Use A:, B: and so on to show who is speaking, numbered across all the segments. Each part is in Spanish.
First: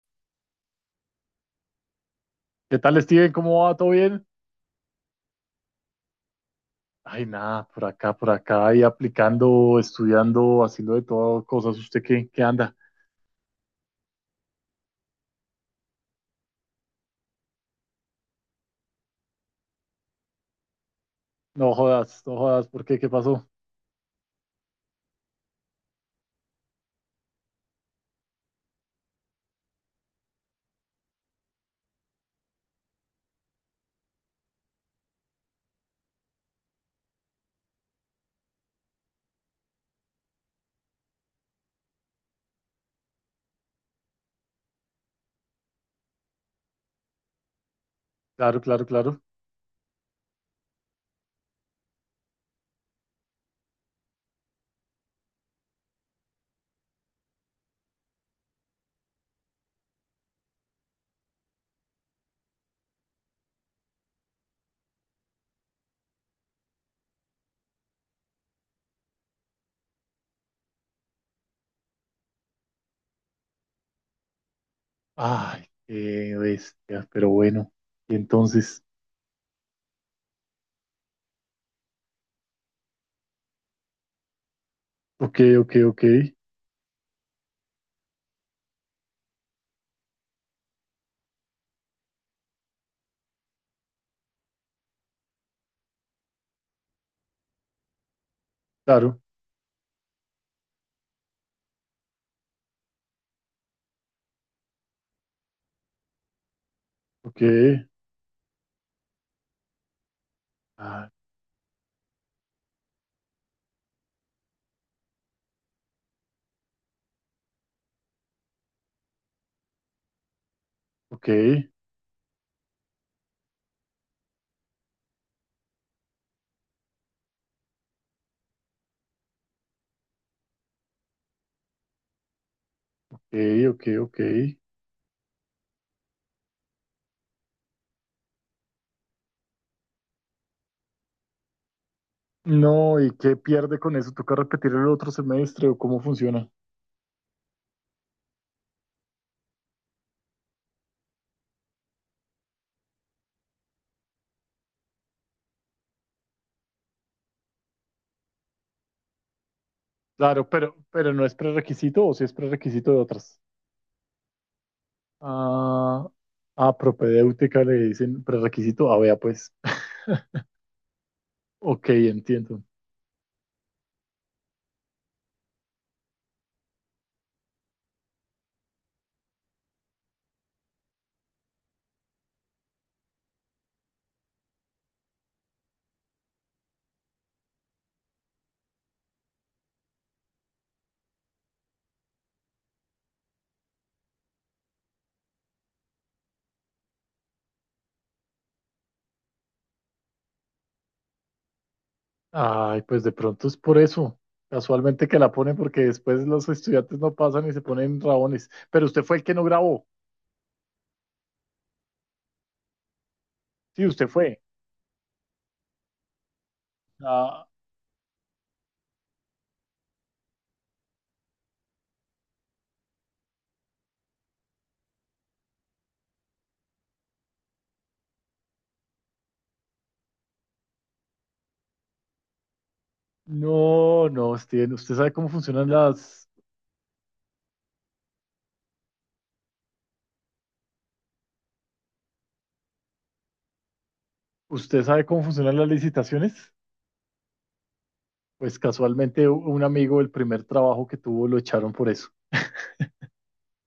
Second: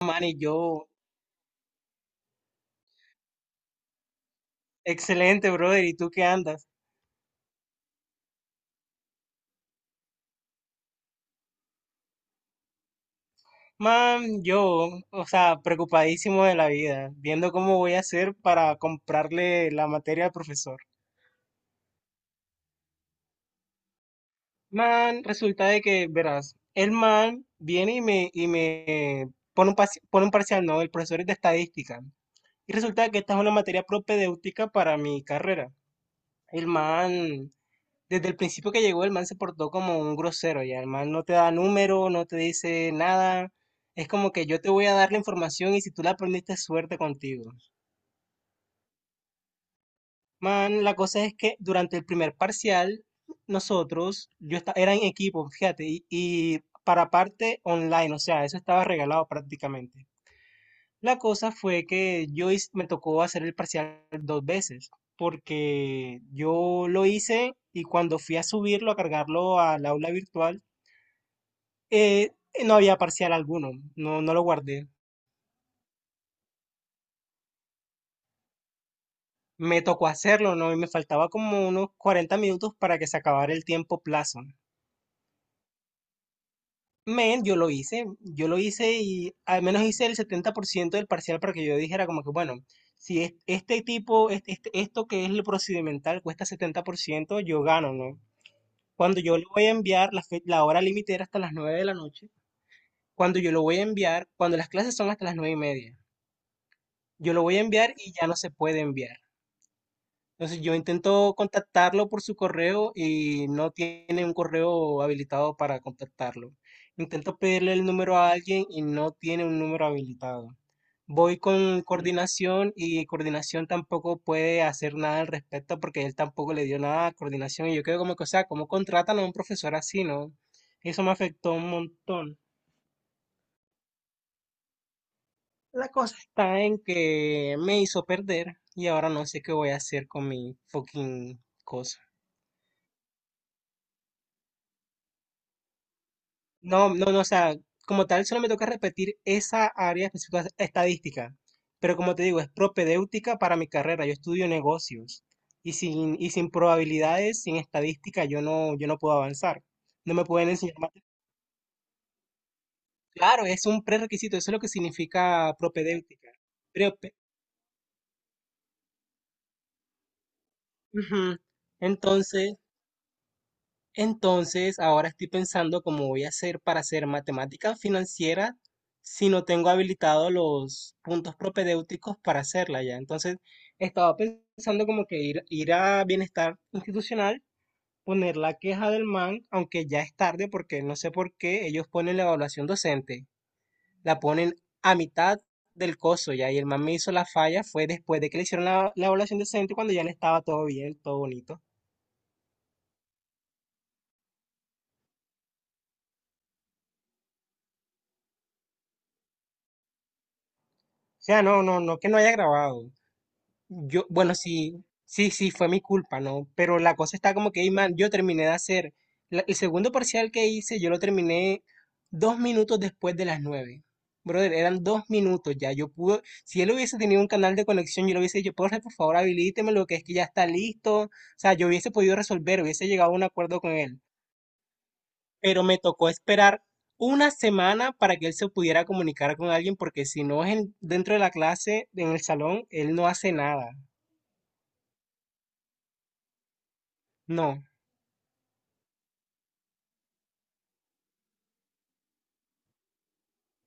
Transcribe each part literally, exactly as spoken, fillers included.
A: Man, y yo,
B: ¿Qué tal, Steven? ¿Cómo va? ¿Todo bien?
A: excelente, brother. ¿Y tú qué andas?
B: Ay, nada, por acá, por acá, y aplicando, estudiando, haciendo de todo, cosas. ¿Usted qué, qué anda?
A: Man, yo, o sea, preocupadísimo de la vida, viendo cómo voy a hacer para comprarle la materia al profesor.
B: No jodas, no jodas, ¿por qué? ¿Qué pasó?
A: Man, resulta de que, verás, el man viene y me, y me pone un, parci- pone un parcial, no, el profesor es de estadística. Y resulta que esta es una materia propedéutica para mi carrera. El man desde el principio que llegó, el man se portó como un grosero, ya el man no te da número, no te dice nada. Es como que yo te voy a dar la información y si tú la aprendiste, suerte contigo.
B: Claro, claro, claro.
A: Man, la cosa es que durante el primer parcial, nosotros, yo esta- era en equipo, fíjate, y, y para parte online, o sea, eso estaba regalado prácticamente. La cosa fue que yo hice- me tocó hacer el parcial dos veces porque yo lo hice y cuando fui a subirlo, a cargarlo al aula virtual, Eh, no había parcial alguno, no, no lo guardé.
B: Ay, qué bestia, pero bueno. Y entonces,
A: Me tocó hacerlo, ¿no? Y me faltaba como unos cuarenta minutos para que se acabara el tiempo plazo.
B: ok, ok, ok,
A: Men, yo lo hice, yo lo hice y al menos hice el setenta por ciento del parcial para que yo dijera como que, bueno, si es- este tipo, este, este- esto que es lo procedimental cuesta setenta por ciento, yo gano, ¿no? Cuando
B: claro,
A: yo le voy a enviar, la, fe- la hora límite era hasta las nueve de la noche, cuando yo lo voy a enviar, cuando las clases son hasta las nueve y media, yo
B: ok,
A: lo voy a enviar y ya no se puede enviar. Entonces yo
B: ah,
A: intento contactarlo por su correo y no tiene un correo habilitado para contactarlo. Intento pedirle el número a alguien y no tiene un número habilitado.
B: ok,
A: Voy con coordinación y coordinación tampoco puede hacer nada al respecto porque él tampoco le dio nada a coordinación y yo quedo como que, o sea, ¿cómo contratan a un profesor así, no? Eso me afectó un montón.
B: ok, ok, ok.
A: La cosa está en que me hizo perder y ahora no sé qué voy a hacer con mi fucking cosa.
B: No, ¿y qué pierde con eso? ¿Toca repetir el otro semestre o cómo funciona?
A: No, no, no, o sea, como tal, solo me toca repetir esa área específica estadística. Pero como te digo, es propedéutica para mi carrera. Yo estudio negocios. Y sin, y sin probabilidades, sin estadística, yo no, yo no puedo avanzar. No me
B: Claro,
A: pueden
B: pero,
A: enseñar más.
B: pero no es prerequisito o si es prerequisito de otras.
A: Claro, es un prerequisito, eso es lo que significa
B: Ah,
A: propedéutica.
B: ah,
A: Pero, pe-
B: propedéutica le dicen prerequisito. Ah, vea, pues.
A: ujú.
B: Ok,
A: Entonces,
B: entiendo.
A: entonces, ahora estoy pensando cómo voy a hacer para hacer matemática financiera si no tengo habilitado los puntos propedéuticos para hacerla ya. Entonces, estaba pensando como que ir, ir a bienestar institucional, poner la queja del MAN, aunque ya es tarde porque no sé por qué ellos ponen la evaluación docente, la ponen a mitad del coso ya, y el MAN me hizo la falla fue después de que le hicieron la, la evaluación docente cuando ya le estaba todo bien, todo bonito.
B: Ay, pues de pronto es por eso. Casualmente que la ponen porque después los estudiantes no pasan y se ponen rabones. Pero usted fue el que no grabó.
A: O sea, no, no, no que no haya grabado.
B: Sí,
A: Yo,
B: usted
A: bueno,
B: fue.
A: sí, sí, sí, fue mi culpa, ¿no? Pero la cosa está
B: Ah,
A: como que, ey, man, yo terminé de hacer la- el segundo parcial que hice, yo lo terminé dos minutos después de las nueve. Brother, eran dos minutos ya. Yo pude, si él hubiese tenido un canal de conexión, yo le hubiese dicho, profe, por favor, habilíteme lo que es que ya está listo. O sea, yo hubiese podido resolver, hubiese llegado a un acuerdo con él.
B: no, no, Steven. ¿Usted sabe cómo
A: Pero
B: funcionan
A: me tocó
B: las...
A: esperar una semana para que él se pudiera comunicar con alguien, porque si no es en- dentro de la clase, en el salón, él no hace nada.
B: ¿Usted sabe cómo funcionan las licitaciones?
A: No,
B: Pues casualmente u- un amigo, el primer trabajo que tuvo, lo echaron por eso.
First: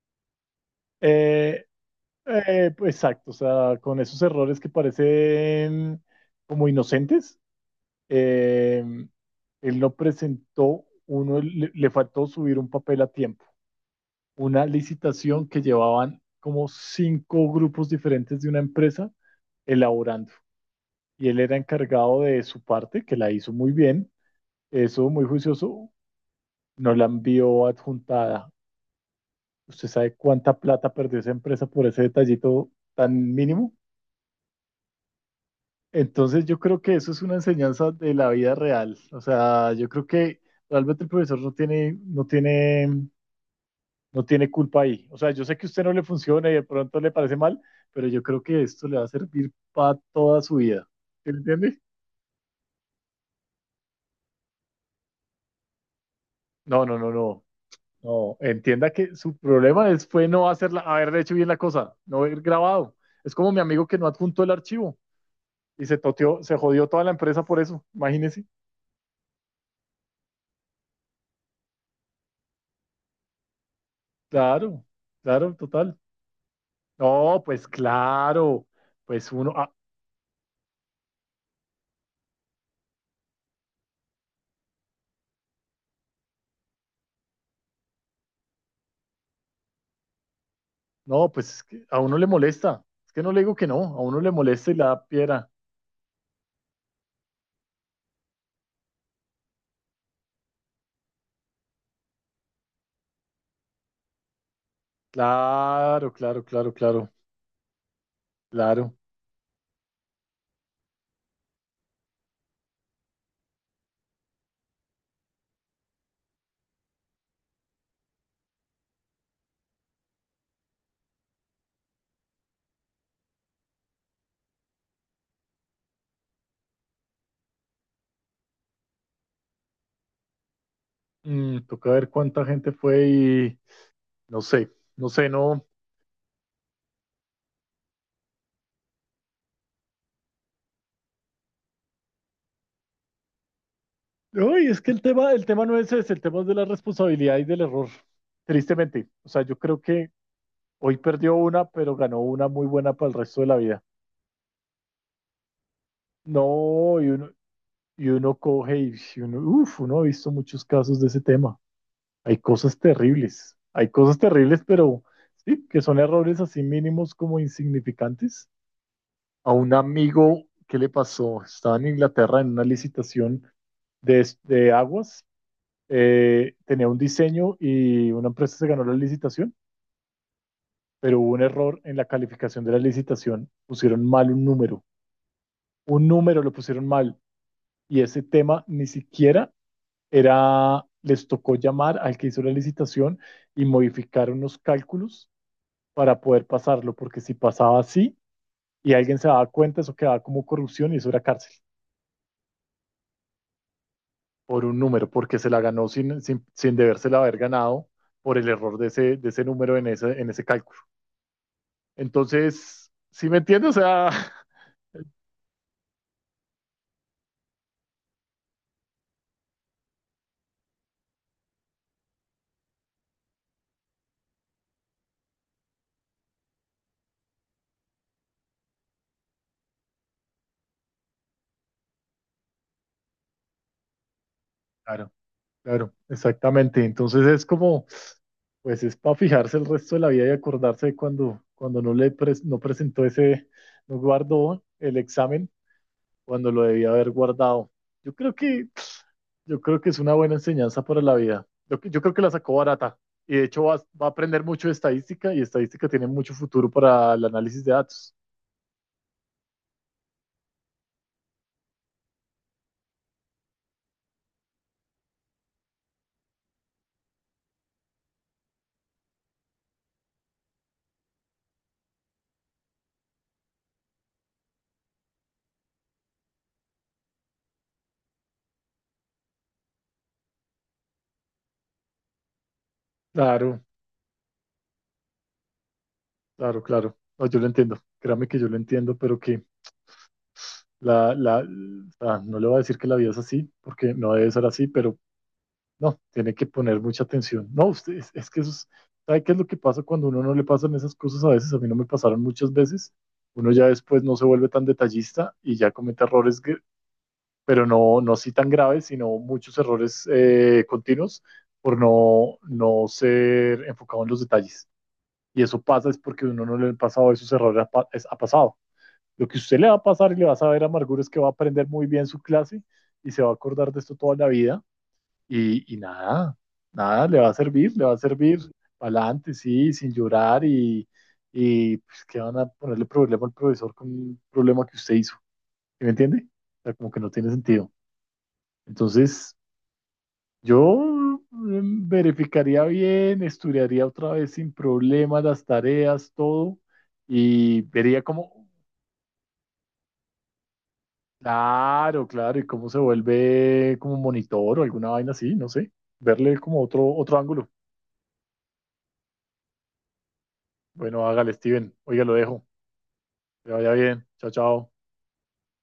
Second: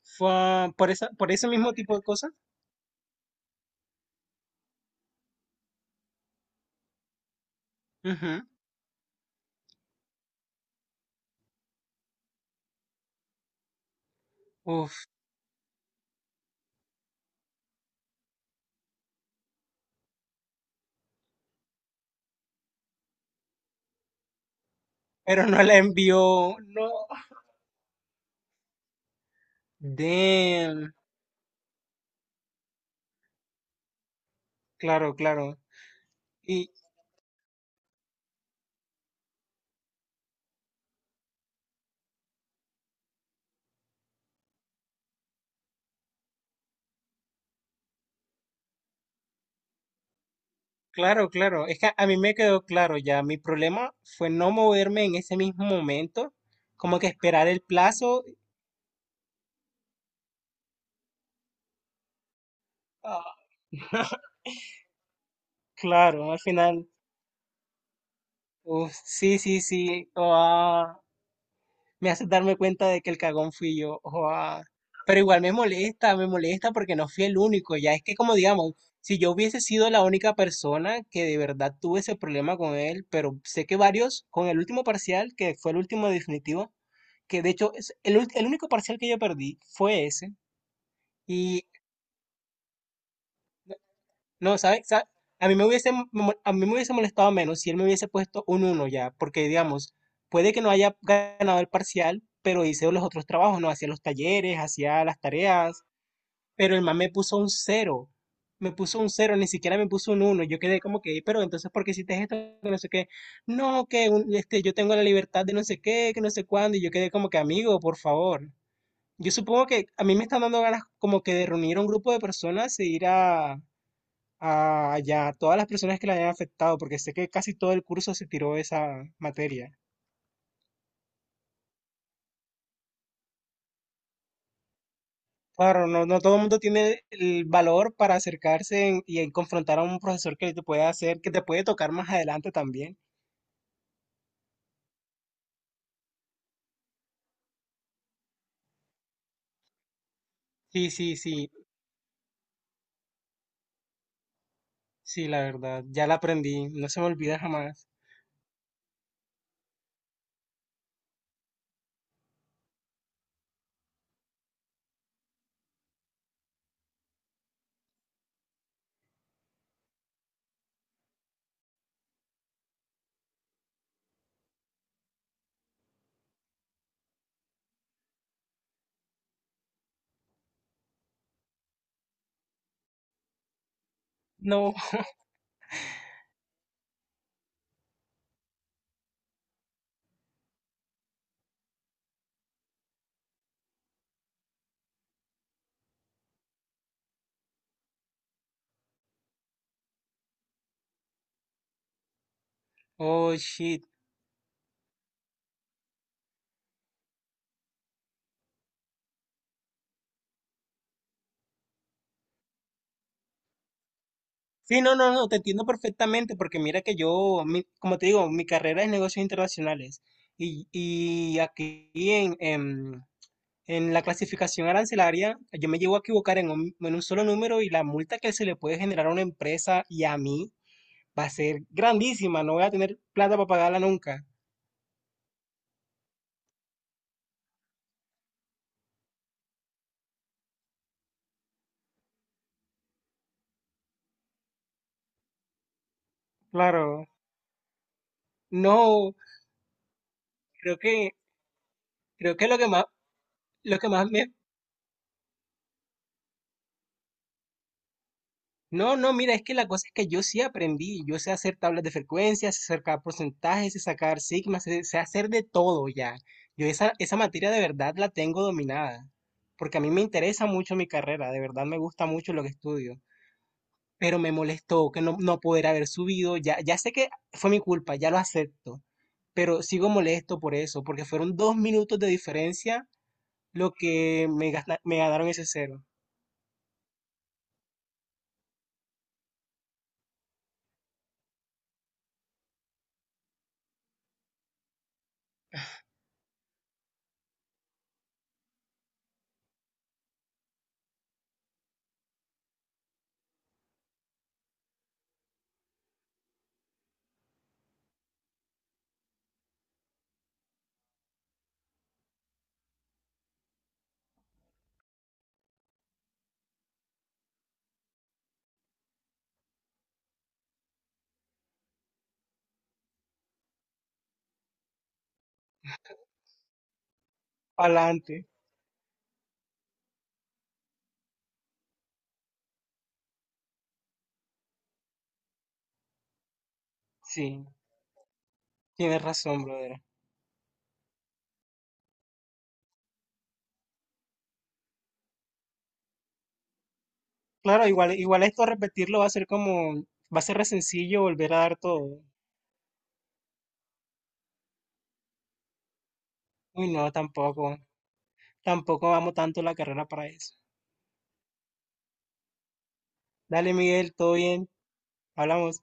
A: fue por esa, por ese
B: Eh,
A: mismo tipo de cosas.
B: Eh, pues, exacto, o sea, con esos errores que parecen como inocentes,
A: Ujú.
B: eh, él no presentó uno, le, le faltó subir un papel a tiempo, una
A: Uf,
B: licitación que llevaban como cinco grupos diferentes de una empresa elaborando, y él era encargado de su parte, que la hizo muy bien, eso muy
A: pero no la
B: juicioso,
A: envió. No.
B: no la envió adjuntada. ¿Usted sabe cuánta plata
A: Damn.
B: perdió esa empresa por ese detallito tan mínimo?
A: Claro, claro.
B: Entonces yo
A: Y
B: creo que eso es una enseñanza de la vida real. O sea, yo creo que realmente el profesor no tiene, no tiene, no tiene culpa ahí. O sea, yo sé que a usted no le funciona y de pronto le parece mal, pero yo creo que esto le va a servir para toda su vida.
A: claro,
B: ¿Sí me
A: claro. Es
B: entiende?
A: que a mí me quedó claro ya. Mi problema fue no moverme en ese mismo momento.
B: No, no,
A: Como que
B: no, no.
A: esperar el plazo.
B: No, entienda que su problema es, fue no hacerla, haber hecho bien la cosa, no haber grabado. Es
A: Ah,
B: como mi amigo que no adjuntó el archivo y se
A: claro, al
B: toteó, se jodió
A: final.
B: toda la empresa por eso. Imagínese.
A: Uf, sí, sí, sí. Ah, me haces darme cuenta de que el cagón fui yo. Joa.
B: Claro,
A: Pero igual me
B: claro, total.
A: molesta, me molesta porque no fui el
B: No, pues
A: único. Ya es que como
B: claro,
A: digamos, si
B: pues
A: yo
B: uno,
A: hubiese
B: ah,
A: sido la única persona que de verdad tuve ese problema con él, pero sé que varios, con el último parcial, que fue el último definitivo, que de hecho es el, ult- el único parcial que yo perdí fue ese.
B: no, pues es
A: Y
B: que a uno le molesta, es que no le digo que no, a uno le
A: no,
B: molesta y la
A: ¿sabes?
B: da
A: Sa- A
B: piedra.
A: mí me hubiese, mo- a mí me hubiese molestado menos si él me hubiese puesto un uno ya, porque digamos, puede que no haya ganado el parcial, pero hice los otros trabajos, no hacía los talleres, hacía las tareas,
B: Claro, claro, claro,
A: pero el man me
B: claro,
A: puso un cero. Me
B: claro.
A: puso un cero, ni siquiera me puso un uno. Yo quedé como que, pero entonces, ¿por qué hiciste esto? Que no sé qué. No, que un- este, yo tengo la libertad de no sé qué, que no sé cuándo, y yo quedé como que, amigo, por favor. Yo supongo que a mí me están dando ganas como que de reunir a un grupo de personas e ir a, a ya todas las personas que la hayan afectado, porque sé que casi todo el curso se tiró esa materia.
B: Mm, toca ver cuánta gente fue y no sé, no sé, no.
A: Claro, no, no todo el mundo tiene el valor para acercarse en- y en confrontar a un profesor que te puede hacer, que te puede tocar más adelante también.
B: Uy, es que el tema, el tema no es ese, el tema es de la responsabilidad y del error, tristemente. O sea, yo creo que
A: Sí,
B: hoy
A: sí,
B: perdió
A: sí,
B: una, pero ganó una muy buena para el resto de la vida.
A: sí, la verdad, ya la aprendí, no se
B: No,
A: me
B: y uno,
A: olvida jamás.
B: y uno coge y y uno, uf, uno ha visto muchos casos de ese tema. Hay cosas terribles, hay cosas terribles, pero sí, que son errores así mínimos como insignificantes. A un amigo, ¿qué le pasó? Estaba en Inglaterra en una licitación de, es- de aguas, eh, tenía un diseño y una empresa se ganó la licitación, pero hubo un error en la calificación de la licitación, pusieron mal un
A: No,
B: número, un número lo pusieron mal y ese tema ni siquiera era, les tocó llamar al que hizo la licitación y modificar unos cálculos para poder pasarlo, porque si pasaba así y alguien se daba cuenta, eso quedaba como corrupción y eso era cárcel
A: oh shit.
B: por un número, porque se la ganó sin, sin, sin debérsela haber ganado por el error de ese, de ese número en ese, en ese cálculo. Entonces, ¿sí me entiendes? O sea,
A: Sí, no, no, no, te entiendo perfectamente, porque mira que yo, mi- como te digo, mi carrera es negocios internacionales. Y, y aquí en, En la clasificación arancelaria, yo me llego a equivocar en un, en un solo número y la multa que se le puede generar a una empresa y a mí va a ser grandísima. No voy a tener plata para pagarla nunca.
B: claro, claro, exactamente. Entonces es como, pues es para fijarse el resto de la vida y acordarse de cuando, cuando no le pres- no presentó ese, no guardó el examen cuando lo debía
A: Claro.
B: haber guardado. Yo creo que
A: No,
B: Yo creo que es una buena
A: creo
B: enseñanza para
A: que,
B: la vida. Yo, yo creo que la
A: creo que
B: sacó
A: lo que más,
B: barata y de hecho va,
A: lo que
B: va
A: más
B: a
A: me...
B: aprender mucho de estadística y estadística tiene mucho futuro para el análisis de datos.
A: No, no, mira, es que la cosa es que yo sí aprendí. Yo sé hacer tablas de frecuencias, sé sacar porcentajes, sé sacar sigmas, sé, sé hacer de todo ya. Yo esa, esa materia de verdad la tengo dominada. Porque a mí me interesa mucho mi carrera, de verdad me gusta mucho lo que estudio. Pero me molestó que no, no poder haber subido. Ya, ya sé que fue mi culpa, ya lo acepto, pero sigo molesto por eso, porque fueron dos minutos de diferencia
B: Claro,
A: lo que me, gasta- me ganaron ese cero.
B: claro, claro. No, yo lo entiendo. Créame que yo lo entiendo, pero que la, la, ah, no le voy a decir que la vida es así, porque no debe ser así, pero no, tiene que poner mucha atención. No, usted, es, es que eso es, ¿sabe qué es lo que pasa cuando a uno no le pasan esas cosas a veces? A mí no me pasaron muchas veces. Uno ya después no se vuelve tan detallista y ya comete errores gr- pero no, no sí tan graves, sino muchos errores eh, continuos por no, no ser enfocado en los detalles. Y eso pasa es porque uno no le ha pasado esos errores, ha, ha pasado. Lo que usted le va a pasar y le va a saber Amargura es que va a aprender muy bien su clase y se va a acordar de esto toda la vida y, y nada, nada, le va a servir, le va a
A: Adelante,
B: servir para adelante, sí, sin llorar y, y pues, que van a ponerle problema al profesor con un problema que usted hizo. ¿Sí ¿Me entiende? O sea, como que no tiene
A: sí,
B: sentido.
A: tienes
B: Entonces,
A: razón, brother.
B: Yo mm, verificaría bien, estudiaría otra vez sin problemas las tareas, todo, y
A: Claro, igual,
B: vería
A: igual
B: cómo,
A: esto repetirlo va a ser como, va a ser re sencillo volver a dar todo.
B: claro, claro, y cómo se vuelve como un monitor o alguna vaina así, no sé, verle como
A: Uy,
B: otro,
A: no,
B: otro ángulo.
A: tampoco, tampoco amo tanto la carrera para eso.
B: Bueno, hágale, Steven, oiga, lo dejo, que
A: Dale,
B: le vaya
A: Miguel,
B: bien,
A: todo
B: chao,
A: bien,
B: chao.
A: hablamos.